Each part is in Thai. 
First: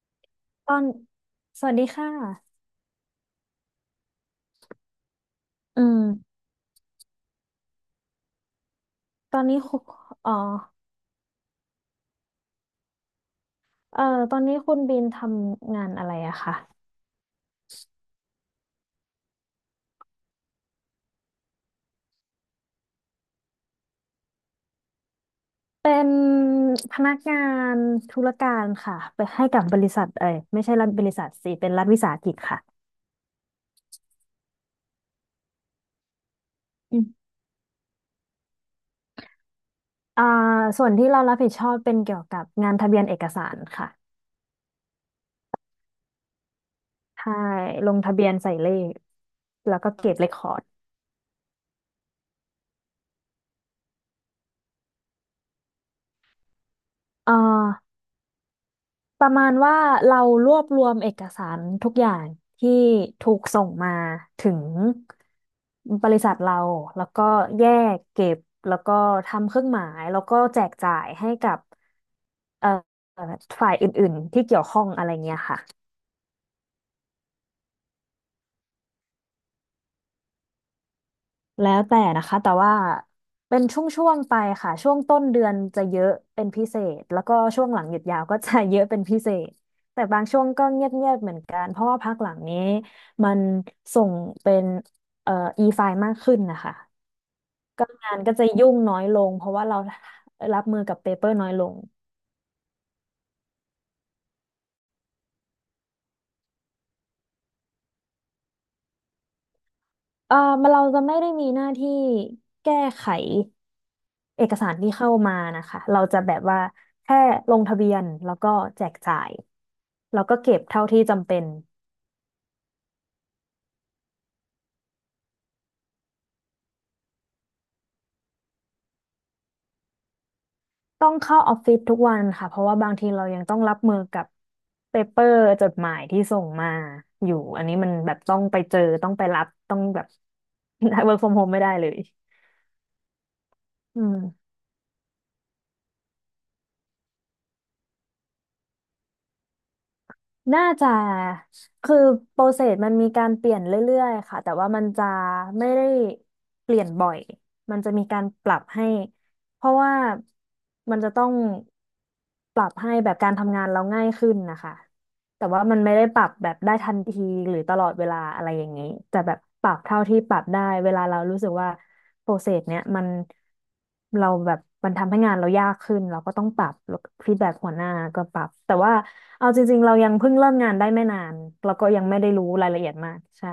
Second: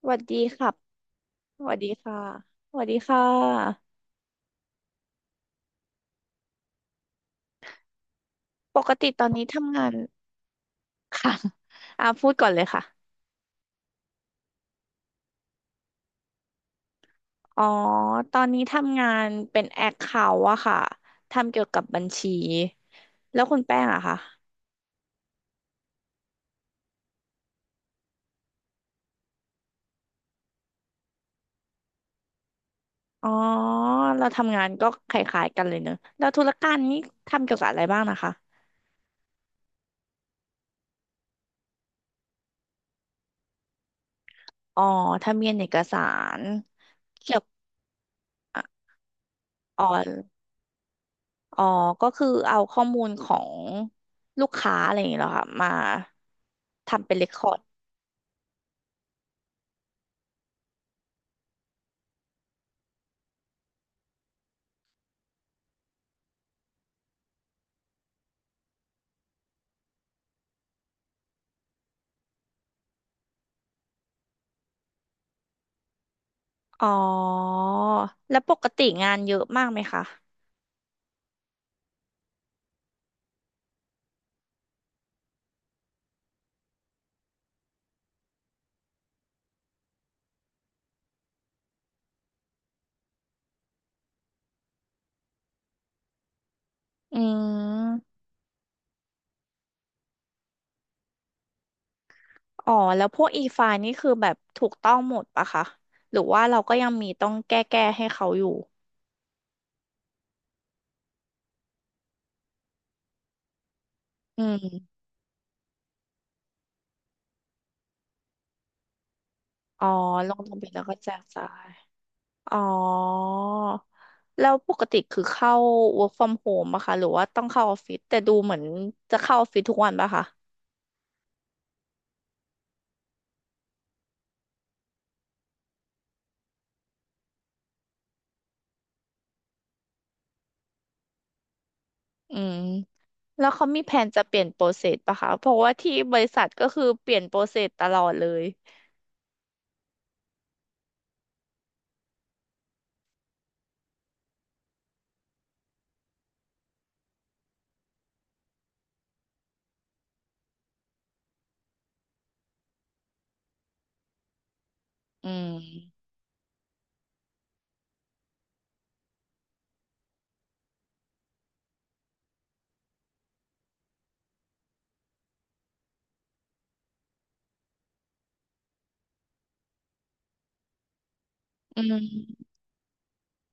สวัสดีครัตบอนสสวัวัสสดีดีค่ะ ค่ะสวัสดีค่ะอืมปกติตอนตอนี้นนี้ทำคุณงานอ๋อค่ะ พูดก่อนเลยค่ะเอ่อตอนนี้คุณบีมทำงานอะไรอะคะอ๋อตอนนี้ทำงานเป็นแอคเคาท์อะค่ะทำเกี่ยวกับบัญชีแล้วคุณแป้งอะค่ะเป็นพนักงานธุรการค่ะไปให้กับบริษัทเอ้ยไม่ใช่รัฐบริษัทสิเป็นรัฐวิสาหกิจค่ะอ๋อเราทำงานก็คล้ายๆกันเลยเนอะแล้วธุรการนี่อืมทำเกี่ยวกับอะไรบ้างนะคะอ่าส่วนที่เรารับผิดชอบเป็นเกี่ยวกับงานทะเบียนเอกสารค่ะอ๋อทะเบียนเอกสารใช่เกี่ยวกับลงทะเบียนใส่เลข แล้วอ๋อ ก็เก็บเรคคอร์ดอ๋อ ก็คือเอาข้อมูลของลูกค้าอะไรอย่างเงี้ยเหรอค่ะมาทำเป็นเรคเอ่อ คอร์ด ประมาณว่าเรารวบรวมเอกสารทุกอย่างที่ถูกส่งมาถึงบริษัทเราแล้วก็แยกเก็บแล้วก็ทำเครื่องหมายแล้วก็แจกจ่ายให้กับเอ่อฝ่าย อ๋อ แล้วปกติงานเยอะมากไหมคะแล้วแต่นะคะแต่ว่าเป็นช่วงๆไปค่ะช่วงต้นเดือนจะเยอะเป็นพิเศษแล้วก็ช่วงหลังหยุดยาวก็จะเยอะเป็นพิเศษแต่บางช่วงก็เงียบๆเหมือนกันเพราะว่าพักหลังนี้มันส่งเป็นเอ่อ e-file มากขึ้นนะคะอืก็มงานก็จะยุ่งน้อยลงเพราะว่าเรารับมือกับเปเปอร์น้อยลง อ๋อ แล้วพวกอีไฟล์นี่คือแบบถูกต้องหมดปะคะหรือว่าเราก็ยังมีต้องแก้ให้เขาอยู่เออมันเราจะไม่ได้มีหน้าที่แก้ไขอืเอกสารที่มเข้ามานะคะ เราจะแบบว่าแค่ลงทะเบียนแล้วก็แจกจ่ายอ๋อแล้วลก็งเก็ทะบเบียนแล้เท่าวก็ที่แจกจำเป็จ่านยอ๋อ แล้วปกติคือเข้า work from home ปะคะหรือว่าต้องเข้าออฟฟิศแต่ดูเหมือนจะเข้าออฟฟิศทุกวันปะคะต้องเข้าออฟฟิศทุกวันค่ะเพราะว่าบางทีเรายังต้องรับมือกับเปเปอร์จดหมายที่ส่งมาอยู่อันนี้มันแบบต้องไปเจอต้องไปรับต้องแบบ work from home ไม่ได้เลยอืม แล้วเขามีแผอืนจะเปลี่ยม นโปรเซสปะคะ เพราะว่าที่บริษัทก็คือเปลี่ยนโปรเซสตลอดเลย น่าจะคือโปรเซสมันมีการเปลี่ยนเรื่อยๆค่ะแต่ว่ามันจะไม่ได้เปลี่ยนบ่อยมันจะมีการปรับให้เพราะว่ามันจะต้องปรับให้แบบการทำงานเราง่ายขึ้นนะคะอืแต่ว่ามันไม่ม ได้ปรับแบบได้ทันทีหรือตลอดเวลาอะไรอย่างนี้แต่แบบปรับเท่าที่ปรับได้เวลาเรารู้สึกว่า โปรเซสเนี้ยมันเราแบบมันทำให้งานเรายากขึ้นเราก็ต้องปรับแล้วฟีดแบ็กหัวหน้าก็ปรับแต่ว่าเอาจริงๆเรายังเพิ่งเริ่มงานได้ไม่นานเราอืก็ยังไม่ได้รู้ม รายละเอียดมากใช่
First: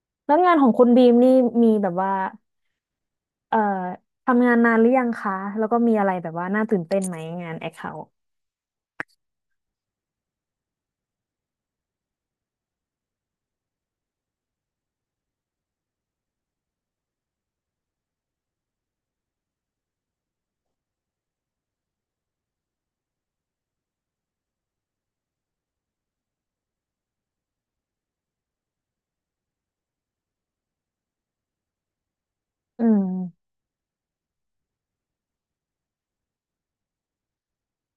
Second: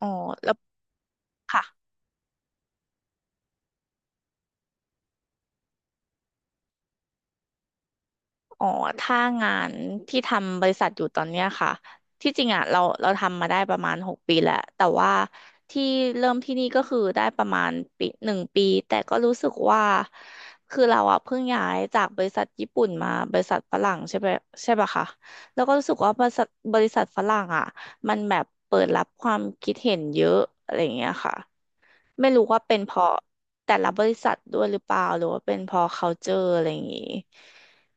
อ๋อ แล้วแล้งาวนของคุณบีมนี่ค่ะ มีแบบว่าเอ่อทำงานนานหรือยังคะแล้วก็มีอะไรแบบว่าน่าตื่นเต้นไหมงานแอคเคาท์อ๋อถ้างานที่ทำบริษัทอยู่ตอนเนี้ยค่ะ ที่จริงอ่ะเราทำมาได้ประมาณ6 ปีแล้ว แต่ว่าที่เริ่มที่นี่ก็คือได้ประมาณปีหนึ่งปี แต่ก็รู้สึกว่าคือเราอ่ะเพิ่งย้ายจากบริษัทญี่ปุ่นมาบริษัทฝรั่งใช่ไหมใช่ปะคะแล้วก็รู้สึกว่าบริษัทฝรั่งอ่ะมันแบบเปิดรับความคิดเห็นเยอะอะไรอย่างเงี้ยค่ะไม่รู้ว่าเป็นอืเพราะมแต่ละบริษัทด้วยหรือเปล่าหรือว่าเป็นเพราะ culture อะไรอย่างงี้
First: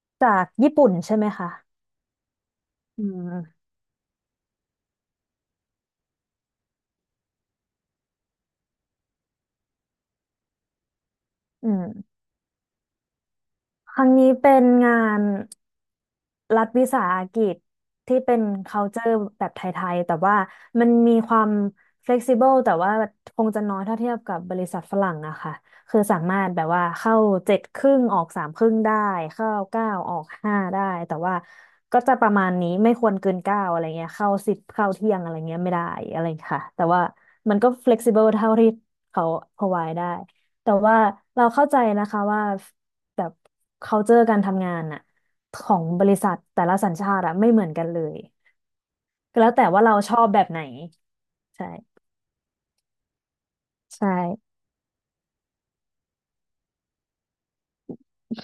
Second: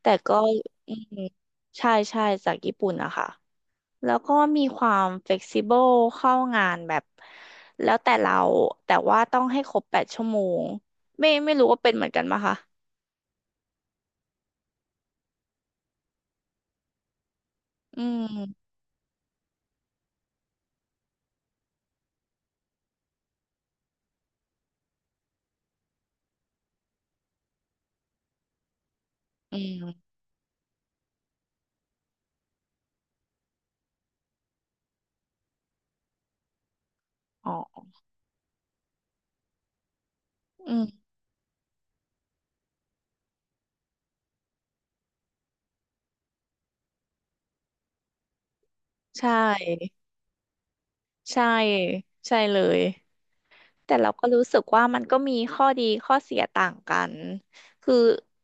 แต่ก็จากญี่ปุ่อืนใช่มไหมคะใช่ใช่จากญี่ปุ่นอือะค่ะมแล้วก็มีความเฟ e ซิเบิลเข้างานแบบแล้วแต่เราแต่ว่าต้องให้ครบ8 ชั่วโมงไม่รู้อืว่าเป็นเหมือนมกันปะคะครั้งนี้เป็นงาน รัฐวิสาหกิจอืที่เป็น ม culture แบบไทยๆ แต่ว่ามันมีความ flexible แต่ว่าคงจะน้อยถ้าเทียบกับบริษัทฝรั่งนะคะคือสามารถแบบว่าเข้าเจ็ดครึ่งออกสามครึ่งได้ เข้าอืเก้ามออกห้าได้ แต่ว่าก็จะประมาณนี้ไม่ควรเกินเก้าอะไรเงี้ย เข้าสิบเข้าเที่ยงอะไรเงี้ยไม่ได้อะไรค่ะแต่ว่าอ๋มัอนก็ flexible เท่าที่เขา provide ได้ แต่อืมว่าเราเข้าใจนะคะว่าแบบ culture การทำงานน่ะ ของบริษัทแต่ละสัญชาติอะไม่เหมือนกันเลยใชก็แล้วแต่ว่าเรา่ชอบแบบไหนใช่ใช่ใช่เลย แต่ใช่เราก็รู้สึกว่ามันก็มีข้อดีข้อเสียต่างกันคือ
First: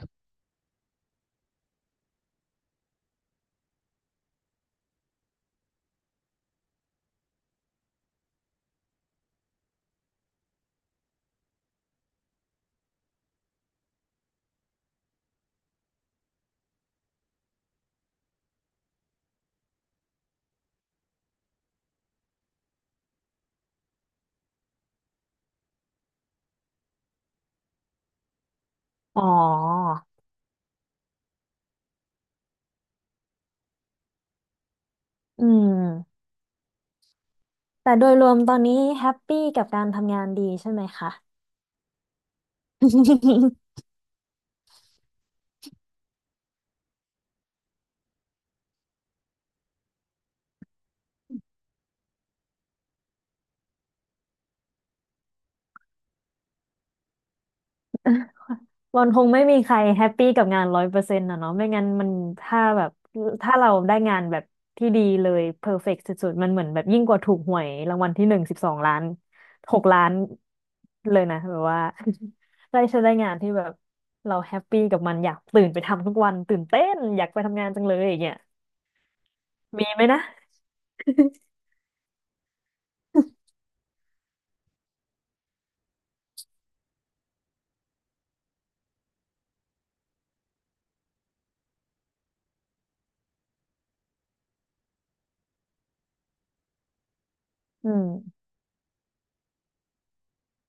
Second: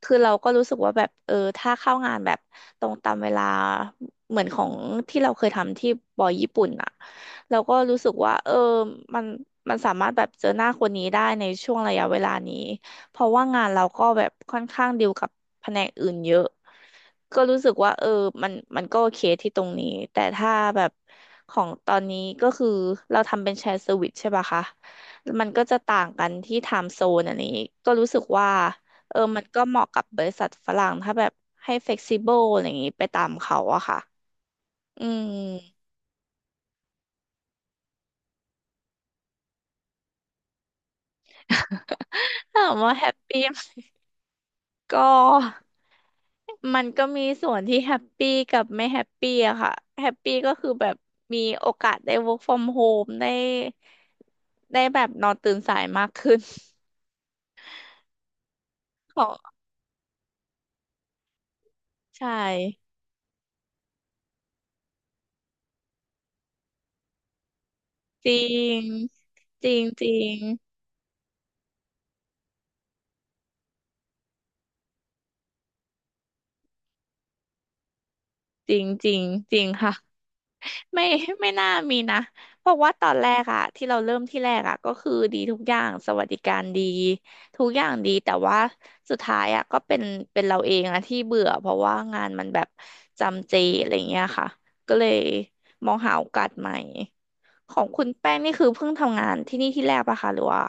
คือเราก็รู้สึกว่าแบบเออถ้าเข้างานแบบตรงตามเวลาเหมือนของที่เราเคยทำที่บอยญี่ปุ่นอ่ะเราก็รู้สึกว่าเออมันมันสามารถแบบเจอหน้าคนนี้ได้ในช่วงระยะเวลานี้ เพราะว่างานเราก็แบบค่อนข้างดีลกับแผนกอื่นเยอะก็รู้สึกว่าเออมันก็โอเคที่ตรงนี้ แต่ถ้าแบบของตอนนี้ก็คือเราทำเป็นแชร์เซอร์วิสใช่ปะคะ มันก็จะต่างกันที่ i ท e z โซนอันนี้ก็รู้สึกว่าเอออ๋อมันก็เหมาะกับบริษัทฝรั่งถ้าแบบให้เฟกซิ b บ e ลอะไรอย่างนี้ไปตามเขาอะค่ะอืม อืมแต่โดยรวมตอนนี้แฮปปี้กับการทำงานดีใช่ไหมคะ ถามว่าแฮปปี้ ก็มันก็มีส่วนที่แฮปปี้กับไม่แฮปปี้อะค่ะแฮปปี้ก็คือแบบมีโอกาสได้ work from home ได้ได้แบบนอนตื่นสายมากขึ้น มัน คงไม่ของมีใครแฮปปี้กับงาน100%ะเนาะไม่งั้นมันใช่ถ้าแบบถ้าเราได้งานแบบที่ดีเลยเพอร์เฟกต์สุดๆมันเหมือนแบบยิ่งกว่าถูกหวยรางวัลที่จหรินึ่งสิบสองงล้านจริหงกล้าจรินง เลยนะแบบว่า ได้งานที่แบบเราแฮปปี้กับมันอยากตื่นไปทำทุกวันตื่นเต้นอยากไปทำงานจังเลยอย่างเงี้ยจริงจริงจริงมีค่ะไหมนะ ไม่ ไม่น่ามีนะเพราะว่าตอนแรกอะที่เราเริ่มที่แรกอะก็คือดีทุกอย่างสวัสดิการดีทุกอย่างดีแต่ว่าสุดท้ายอะก็เป็นเป็นเราเองอะที่เบื่อเพราะว่างานมันแบบจำเจอะไรเงี้ยค่ะก็เลยมองหาโอกาสใหม่ของอืคุมณแป้งนี่คือเพิ่งทำงานที่นี่ที่แรกปะคะหรือว่า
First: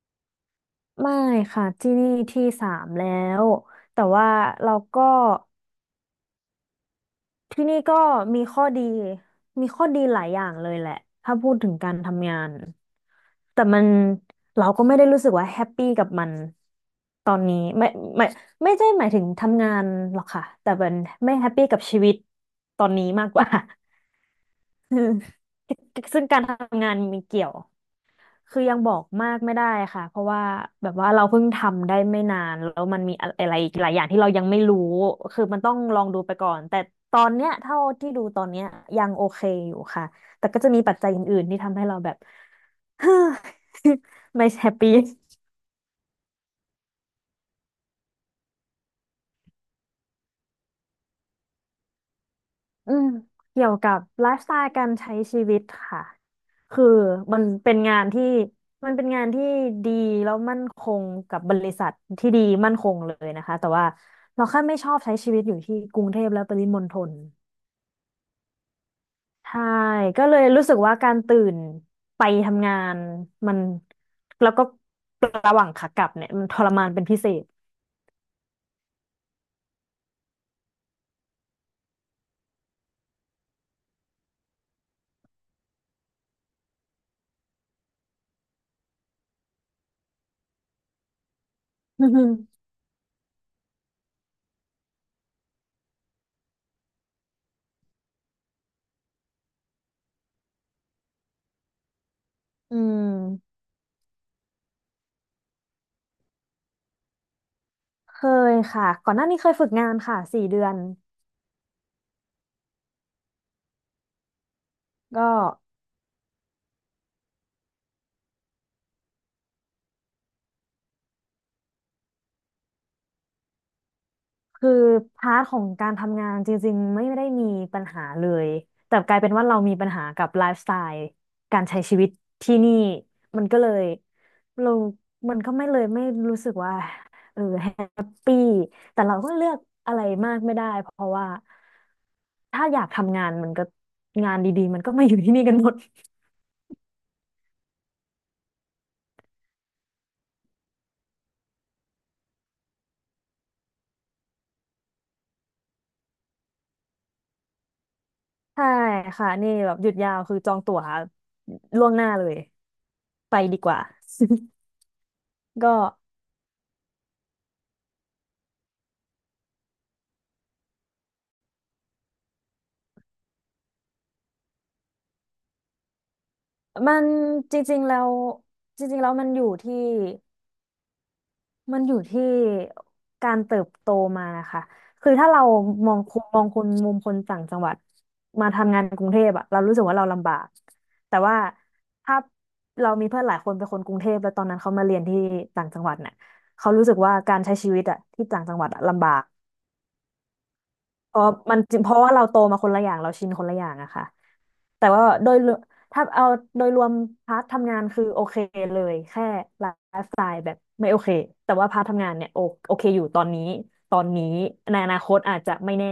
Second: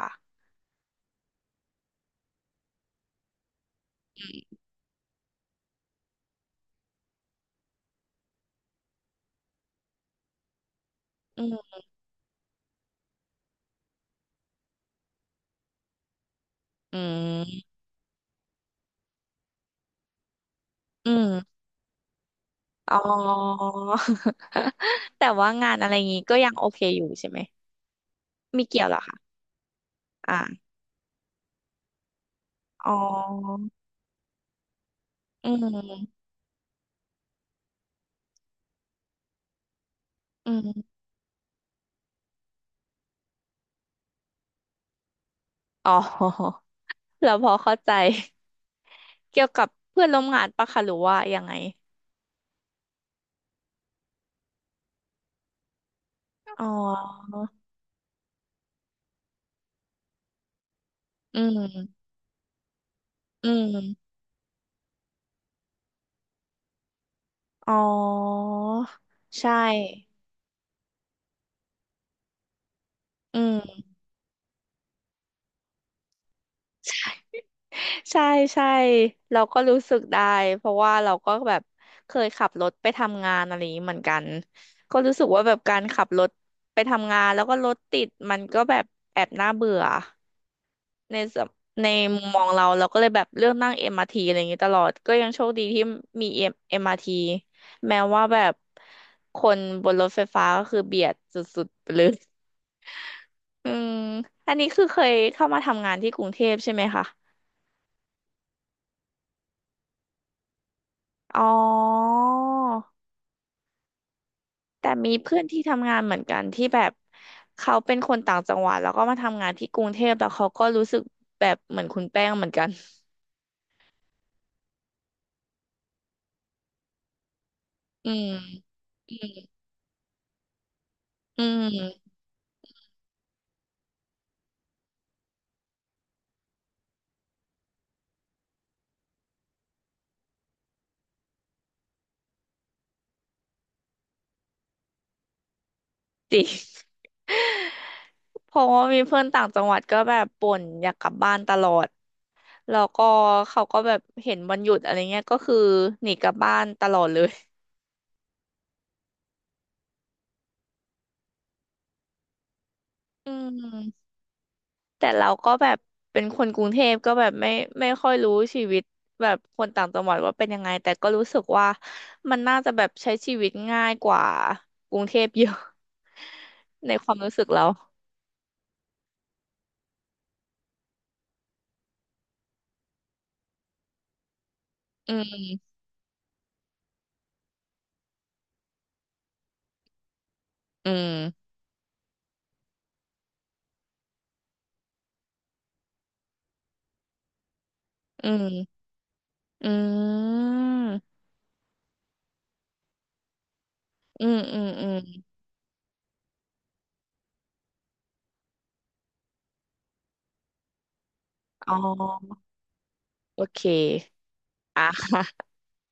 ไม่ค่ะที่นี่ที่สามแล้วแต่ว่าเราก็ ที่นี่ก็มีข้อดีมีข้อดีหลายอย่างเลยแหละถ้าอืพูดถึงมการทำงานแต่มันเราก็ไม่ได้รู้สึกว่าแฮปปี้กับมันอืตอนนี้มไม่ไม่ไม่ใช่หมายถึงทำงานหรอกค่ะแต่เป็นอืไม่แฮปมปี้กับชีวิตตอนอ๋อ นี้มากกว่า แต่เออว่างานอะไรงี้ซึ่งก็การยัทงโอเคำงานอยู่มันใช่ไหมเกี่ยว คือมียังเกี่ยวบเหอรอกคะ มากไม่ได้ค่ะ เพราะอ่ะว่าแบบว่าเราเพิ่งทำได้ไม่นานแล้วอ๋มันมีอะไรออีกหลายอย่างที่เรายังไม่รู้ คืออืมันต้องลองมดูไปก่อน แต่ตอนเนี้ยเท่าที่ดูตอนเนี้ยยังโอเคอยู่ค่ะ แต่อืก็จะมีปัมจจัยอื่นๆที่ทำให้เราแบบ ไม่แฮปปี้ อ๋อ แล้วพอเข้าใจเกี่ยวกับเพื่อนร่วมงานปะคะหรือว่ายังไงอืมเกี่ยวกับไลฟ์สไตล์การใช้ชีวิตค่ะอ๋อคือมันเป็นงานที่มันเป็นงานที่ดีแล้วมั่นคงกัอืบบริษัทมที่ดีมั่นคงเลยนะอืคะแต่ว่ามเราแค่ไม่ชอบใช้ชีวิตอยู่ที่กรุงเทพและปริมณฑลอ๋อใช่ใช่ก็เลยรู้สึกว่าการตื่นไปทำงานอืมันมแล้วก็ระหว่างขากลับเนี่ยมันทรมานเป็นพิใช่เศษ ใช่ใช่เราก็รู้สึกได้เพราะว่าเราก็แบบเคยขับรถไปทำงานอะไรอย่างนี้เหมือนกันก็รู้สึกว่าแบบการขับรถไปทำงานแล้วก็รถติดมันก็แบบแอบน่าเบื่อ ในสมใน อืมุมมมองเราเราก็เลยแบบเลือกนั่งเอ r มอาร์ทีอะไรอย่างนี้ตลอดก็ยังโชคดีที่มี M- ์ท t แม้ว่าแบบคนบนรถไฟฟ้าก็คือเบียดสุดๆไปเลย อืม อืมอันนี้คือเคยเข้ามาทำงานที่กรุงเทพใช่ไหมคะเคยค่ะก่อนหน้านี้เคยฝึกงานค่ะ4 เดือนอ๋อแต่มีก็ เพื่อนที่ทำงานเหมือนกันที่แบบเขาเป็นคนต่างจังหวัดแล้วก็มาทำงานที่กรุงเทพแล้วเขาก็รู้สึกแบบเหมือนคุณแป้งเหมือนกัน คือพาร์ทของการทำงานจริงๆไม่ได้มีปัญหาอืเลมยแต่กอืลายเป็นว่ามเรามีปัญหากับไลฟ์สไตล์อืการใช้ชีวิม ตที่นี่มันก็เลยเรามันก็ไม่เลยไม่รู้สึกว่าแฮปปี้แต่เราก็เลือกอะไรมากไม่ได้เพราะว่าถ้าอยากทำงานมันก็งานดีๆมันก็มาอยู่ที่นี่กันหมด จริง เพราะว่ามีเพื่อนต่างจังหวัดก็แบบบ่นอยากกลับบ้านตลอดแล้วก็เขาก็แบบเห็นวันหยุดอะไรเงี้ยก็คือหนีกลับบ้านตลอดเลย ใช่ค่ะนี่แบบหยุดยาวคือจองตั๋วล่วงหน้าเลย อืไปดีกว่า มแต่เราก็ แบก็ บเป็นคนกรุงเทพก็แบบไม่ค่อยรู้ชีวิตแบบคนต่างจังหวัดว่าเป็นยังไงแต่ก็รู้สึกว่ามันน่าจะแบบใช้ชีวิตง่ายกว่ากรุงเทพเยอะ ในมัคนวามรู้สึกจเราริงๆแล้วจริงๆแล้วมันอยู่ที่มันอยู่ที่การเติบโตมานะคะคือือถ้าเรามมองคุณมองคนมุมคนต่างจังหวัดมาทำงานกรุงเทพอะเรารู้สึกว่าเราลำบากอืแต่ว่ามถ้าเรามีเพื่อนหลายคนเป็นคนกรุงเทพแล้วตอนนั้นเขามาเรียนที่ต่างจังหวัดเนี่ยเขารู้สึกว่าการใช้ชีวิตอะที่อืต่างจังหวัดมอะลำบาก อืเพม ราะมันจริงเพราะว่าเราโตมาคนละอย่างเราชินคนละอย่างอะค่ะอืมอืมอืแต่มว่าโดยรวมถ้าเอาโดยรวมพาร์ททำงานคือโอเคเลยแค่ไลฟ์สไตล์แบบไม่โอเคแต่ว่าอ๋พาร์ททำงานเนี่ยอโอเคอยู่ตอนโอนี้เคตอนนี้ในออ่ะ นาคตอาจ จะไม่แน่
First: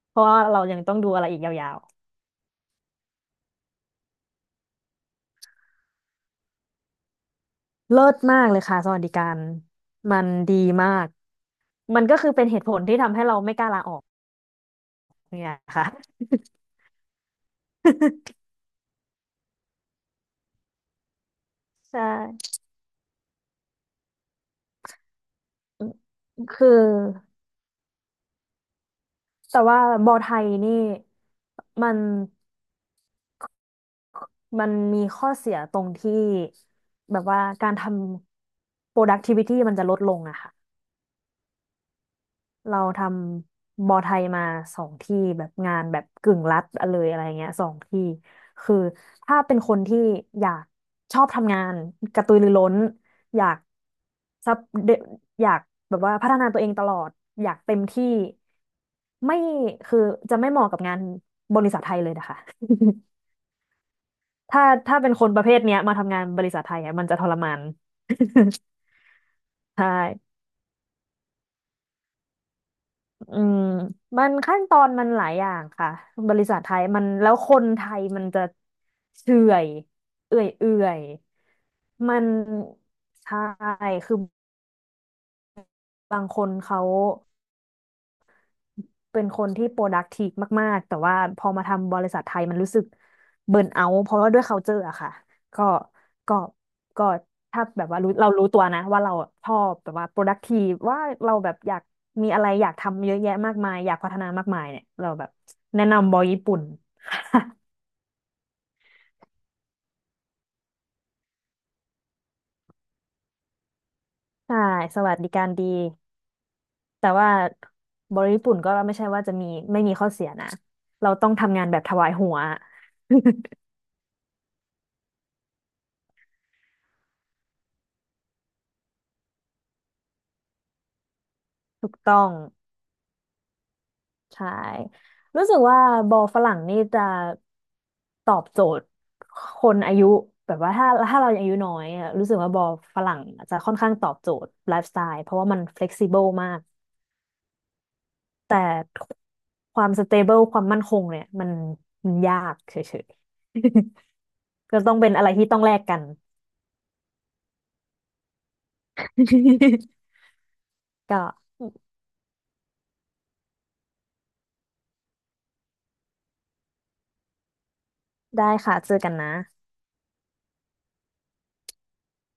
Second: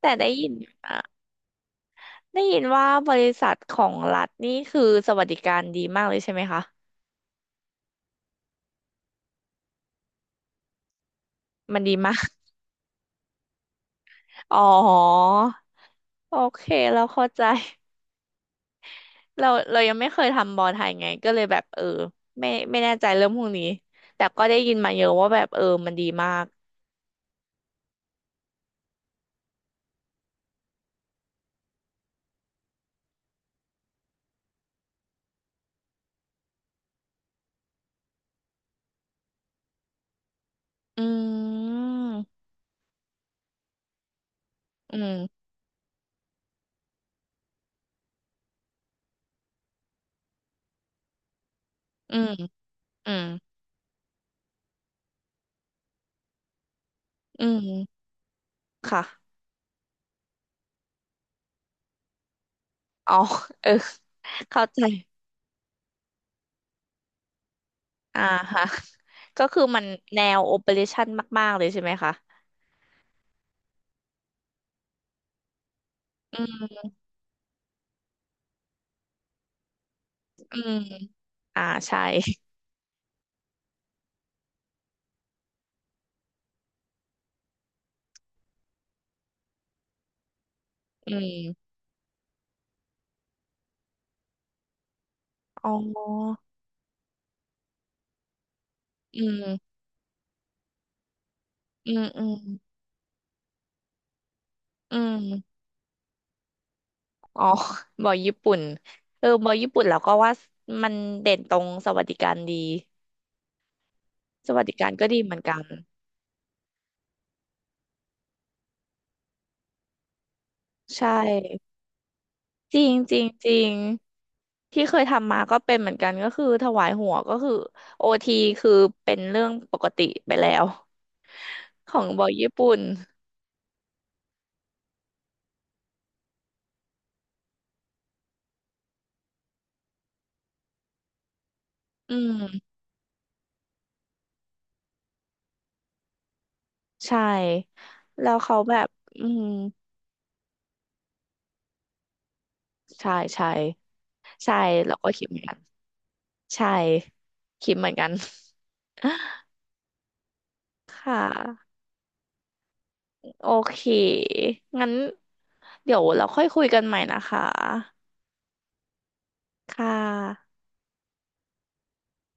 แต่ เพได้ราะว่ายินเรายังอ่ะต้องดูอะไรอีกยาวได้ยินว่าบริษัทของรัฐนี่คือสวัสดิการดีมากเลยใช่ไหมคะๆเลิศมากเลยค่ะสวัสดิการมันดีมากมันดีมันมาก็ก คือเป็นเหตุผลที่ทำให้เราไม่กล้าลาออก อ๋อเนี่ยค่ะ โอเคเราเข้าใจ เรายังไม่เคยทำบอลไทยไงก็เลยแบบเออใช่ไม่แน่ใจเรื่องพวกนี้แต่ก็ได้ยินมาเยอะว่าแบบเออมันดีมากคือ แต่ว่าบอไทยนี่มันมีข้อเสียตรงที่แบบว่าการทำ productivity มันจะลดลงอะค่ะ อืมเราทำบอไทยมาสองอืที่มแบบงานแบบกึ่งรัฐเลยอะไรเงี้ยสองที่คือถ้าเป็นคนที่อยากชอบทำงานอืกระมตือรือร้นอืมอยากซับเดอยากแบบว่าพัฒนาตัวเองตลอดอือยากเต็มมที่ค่ะไม่คือจะไม่เหมาะกับงานบริษัทไทยเลยนะคะ อ๋อเออ ถ้าเข้าใจ ถ้าเป็นคนประเภทเนี้ยมาทำงานบริษัทไทยอ่ะมันจะทรมาน อ่าฮะ ก็คือ มันใช่ แนวโอเปอเรชั่นมากๆเลยใช่ไหมคะอืมมันขั้นตอนมันหลายอย่างค่ะ บอืริษัทไทยมมันแล้วคนไทยมันจะเฉื่อยเอื่อยอืเอื่มอยใช่มันใช่คือบางคนเขา เป็นคนที่ productive มากๆแต่อืว่าพอมามทำบริษัทไทยมันรู้สึกเบิร์นเอาเพราะว่าด้วย culture อะค่ะก็อ๋ก็อก็ถ้าแบบว่าเรารู้ตัวนะว่าเราอืชอบมแบบว่า productive ว่าเราแบบอยากอืมอืมีมอะไรอยากทำเยอะแยะมากมายอยากพัฒนามากมายเนี่ยอืเราแบบมแนะนำบริษัทญี่ปุ่นอ๋อ บอยญี่ปุ่นเออบอยญี่ปุ่นเราก็ว่ามันเด่นตรงสวัสดิการดีสใช่วัสดิการสก็วัสดีดิเหมือกานรกันดีแต่ว่าบริษัทญี่ปุ่นก็ไม่ใช่ว่าจะมีไม่มีข้อเสียนะเราใช่ต้องทำงานแบบถวายหัว จริงจริงจริ งที่เคยทำมาก็เป็นเหมือนกันก็คือถวายหัวก็คือโอทีคือเป็นเรื่องปกติไปแล้วถูขกองบต้ออยง ญี่ปุ่นใช่รู้สึกว่าบอลฝรั่งนี่จะตอบโจทย์คนอายุแบบว่าถ้าเรายังอายุน้อยอะอืรู้สึกว่าบอลม ฝรั่งจะค่อนข้างตอบโจทย์ไลฟ์สไตล์เพราะว่ามัน flexible มากใช่ แล้วเขาแต่แบบ อืมความ stable ความมั่นคงเนี่ยมันยากเฉยใช่ใช่ใช่ๆ ก็ต้เราองก็เป็นอะคิดไรเหมือนที่กัต้น องแลกกัน ใช่ คิดเหมือนกัน ค่ะ ก็โอเค งั้นเดี๋ยวเราค่อยคุยกันใหม่นะคะ ได้ค่ะเจอกันนะค่ะ